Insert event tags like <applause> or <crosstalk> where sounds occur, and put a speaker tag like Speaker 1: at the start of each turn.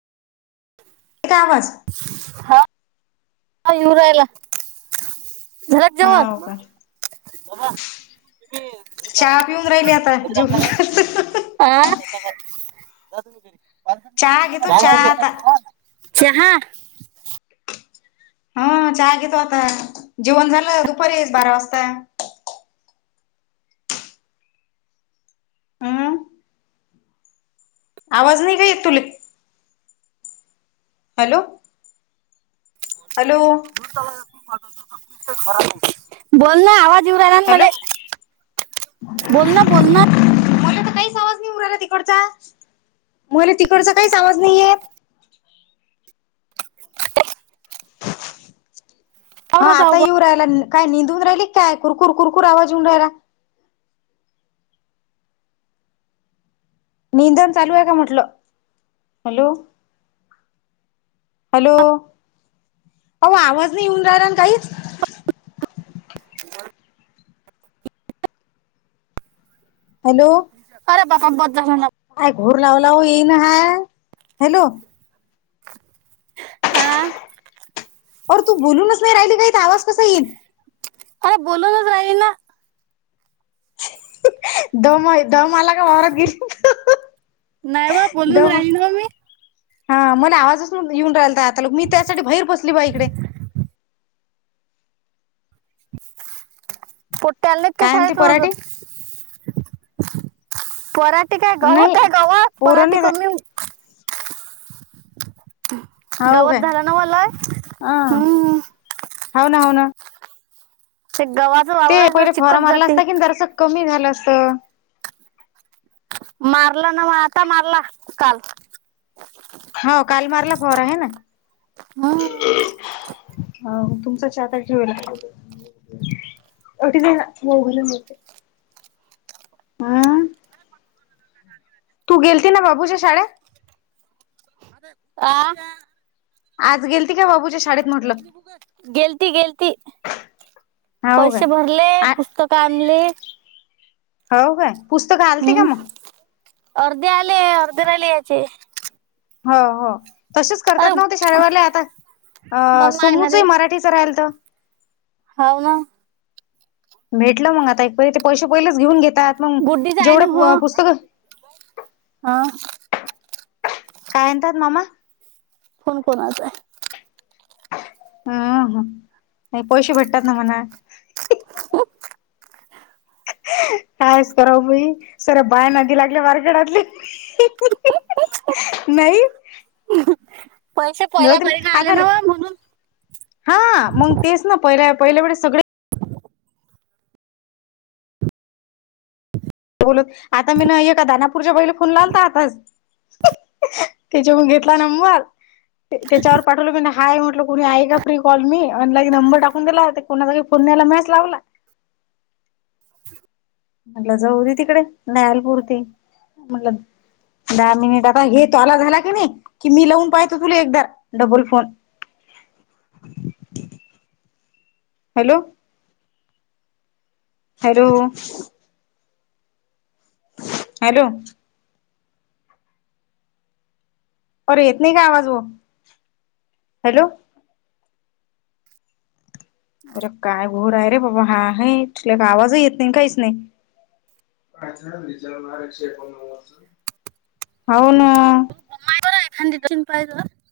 Speaker 1: एक आवाज
Speaker 2: हा ह इवरायला घरात जव
Speaker 1: हाव का? चहा पिऊन राहिली आता जेवन खत
Speaker 2: हा
Speaker 1: चहा घेतो चहा आता.
Speaker 2: <unintelligible> चहा
Speaker 1: हा चहा घेतो आता जेवण झालं दुपारी येस बारा वाजता हम्म. आवाज नाही काय य तुला हॅलो हॅलो
Speaker 2: बोल ना आवाज
Speaker 1: हॅलो
Speaker 2: बोल ना बोल ना
Speaker 1: उडला तिकडचा मला तिकडचा काही आवाज नाहीयेत हा
Speaker 2: आवरत आहो
Speaker 1: आता
Speaker 2: बा.
Speaker 1: येऊ राहिला काय निंदून राहिली काय कुरकुर कुरकूर आवाज येऊन राहिला. निंदन चालू आहे का म्हटलं. हॅलो हॅलो अह आवाज नाही येऊन राहला ना काहीच
Speaker 2: <inaudible>
Speaker 1: हॅलो
Speaker 2: अर बापा ब
Speaker 1: काय घोर लावू लावू येईन हा हॅलो
Speaker 2: आ
Speaker 1: र तू बोलूनच नाही राहिली काही आवाज कसा येईल
Speaker 2: अरे बोलू नाच राही ना
Speaker 1: दम दम आला का वारात गेली
Speaker 2: नाही बा बोलून
Speaker 1: दम
Speaker 2: राहिल ना मी
Speaker 1: हा मला आवाजचून येऊन राहिलता आता लोक मी त्यासाठी बाहेर बसली बा इकडे
Speaker 2: पोट्टे आलेत का
Speaker 1: काय म्हणते पराठे
Speaker 2: शाळेतझ परा ठी काय
Speaker 1: नाही
Speaker 2: गवतय गवत
Speaker 1: पोरं
Speaker 2: पराठी
Speaker 1: नाही
Speaker 2: कमी
Speaker 1: हो काय
Speaker 2: गावात झाला ना मलाय
Speaker 1: ह
Speaker 2: हम्
Speaker 1: हो ना हो ना
Speaker 2: गवा
Speaker 1: ते पहिले फॉर मारला असता की जसं कमी झालं असतं
Speaker 2: मारलं ना म आता मारला काल
Speaker 1: हो कालमारला फार आहे ना
Speaker 2: हम्म
Speaker 1: ह तुमचा च त ठ वला अ जाण मोघलते तू गेलती ना बाबूच्याे शाळे
Speaker 2: आ
Speaker 1: आज गेलती का बाबूच्या शाळेत म्हटलं
Speaker 2: गेलती गेलती
Speaker 1: हा हो का
Speaker 2: ले पुस्तक आणनली
Speaker 1: हो काय पुस्तक घालते का मग
Speaker 2: अर्ध्या आली अर्धे राली अचे
Speaker 1: हो हो तसेच
Speaker 2: अरे
Speaker 1: करतात नव्हते शाळेवरला आता अ
Speaker 2: मम्मा आहे ना
Speaker 1: सोमूचे मराठी च राहिल तर
Speaker 2: होव ना
Speaker 1: भेटलं मग आता एक ते पैसे पहिलेच घेऊन घेतात मग
Speaker 2: गुड्डीच आहे ना हो
Speaker 1: जेवढं पुस्तक
Speaker 2: हा
Speaker 1: काय म्हतात मामा
Speaker 2: कोण कोणाच आहे
Speaker 1: हम ह नाही पैसेे भेटतात ना मना
Speaker 2: हो
Speaker 1: कायच कराव भाई सर बाय नदी लागल्या मार्केटातले नाही
Speaker 2: पैसे
Speaker 1: जाऊ
Speaker 2: पहिला
Speaker 1: दे
Speaker 2: भरी आले
Speaker 1: आता
Speaker 2: ना म्हणून
Speaker 1: हा मग तेच ना पहि पहिल्या सगळे बोलत आता मी नाहीय का दानापूरच्या वहिला फोन लावलता आताच तच्या मग घेतला नंबर त्याच्यावर पाठवलं म हाय म्हटलं क कोुणी आहे का फ्री कॉल मी ऑनलाई नंबर टाकून दिला होता कोुणाचा पुण्याला मॅच लावला म्हटलं जाऊ दे तिकडे नालपूरती म्हटल दहा मिनिट आता हे तो आला झाला की नाही की मी लावून पाहतो तुला एकदा डबल फोन हॅलो हॅर हॅलो और येत नाही का आवाज व हॅलो अरे काय घोर आहे रे बाबा हा आहेु आवाज येत नाही काहीच नाही हो ना
Speaker 2: त बम एख दिम पाय गला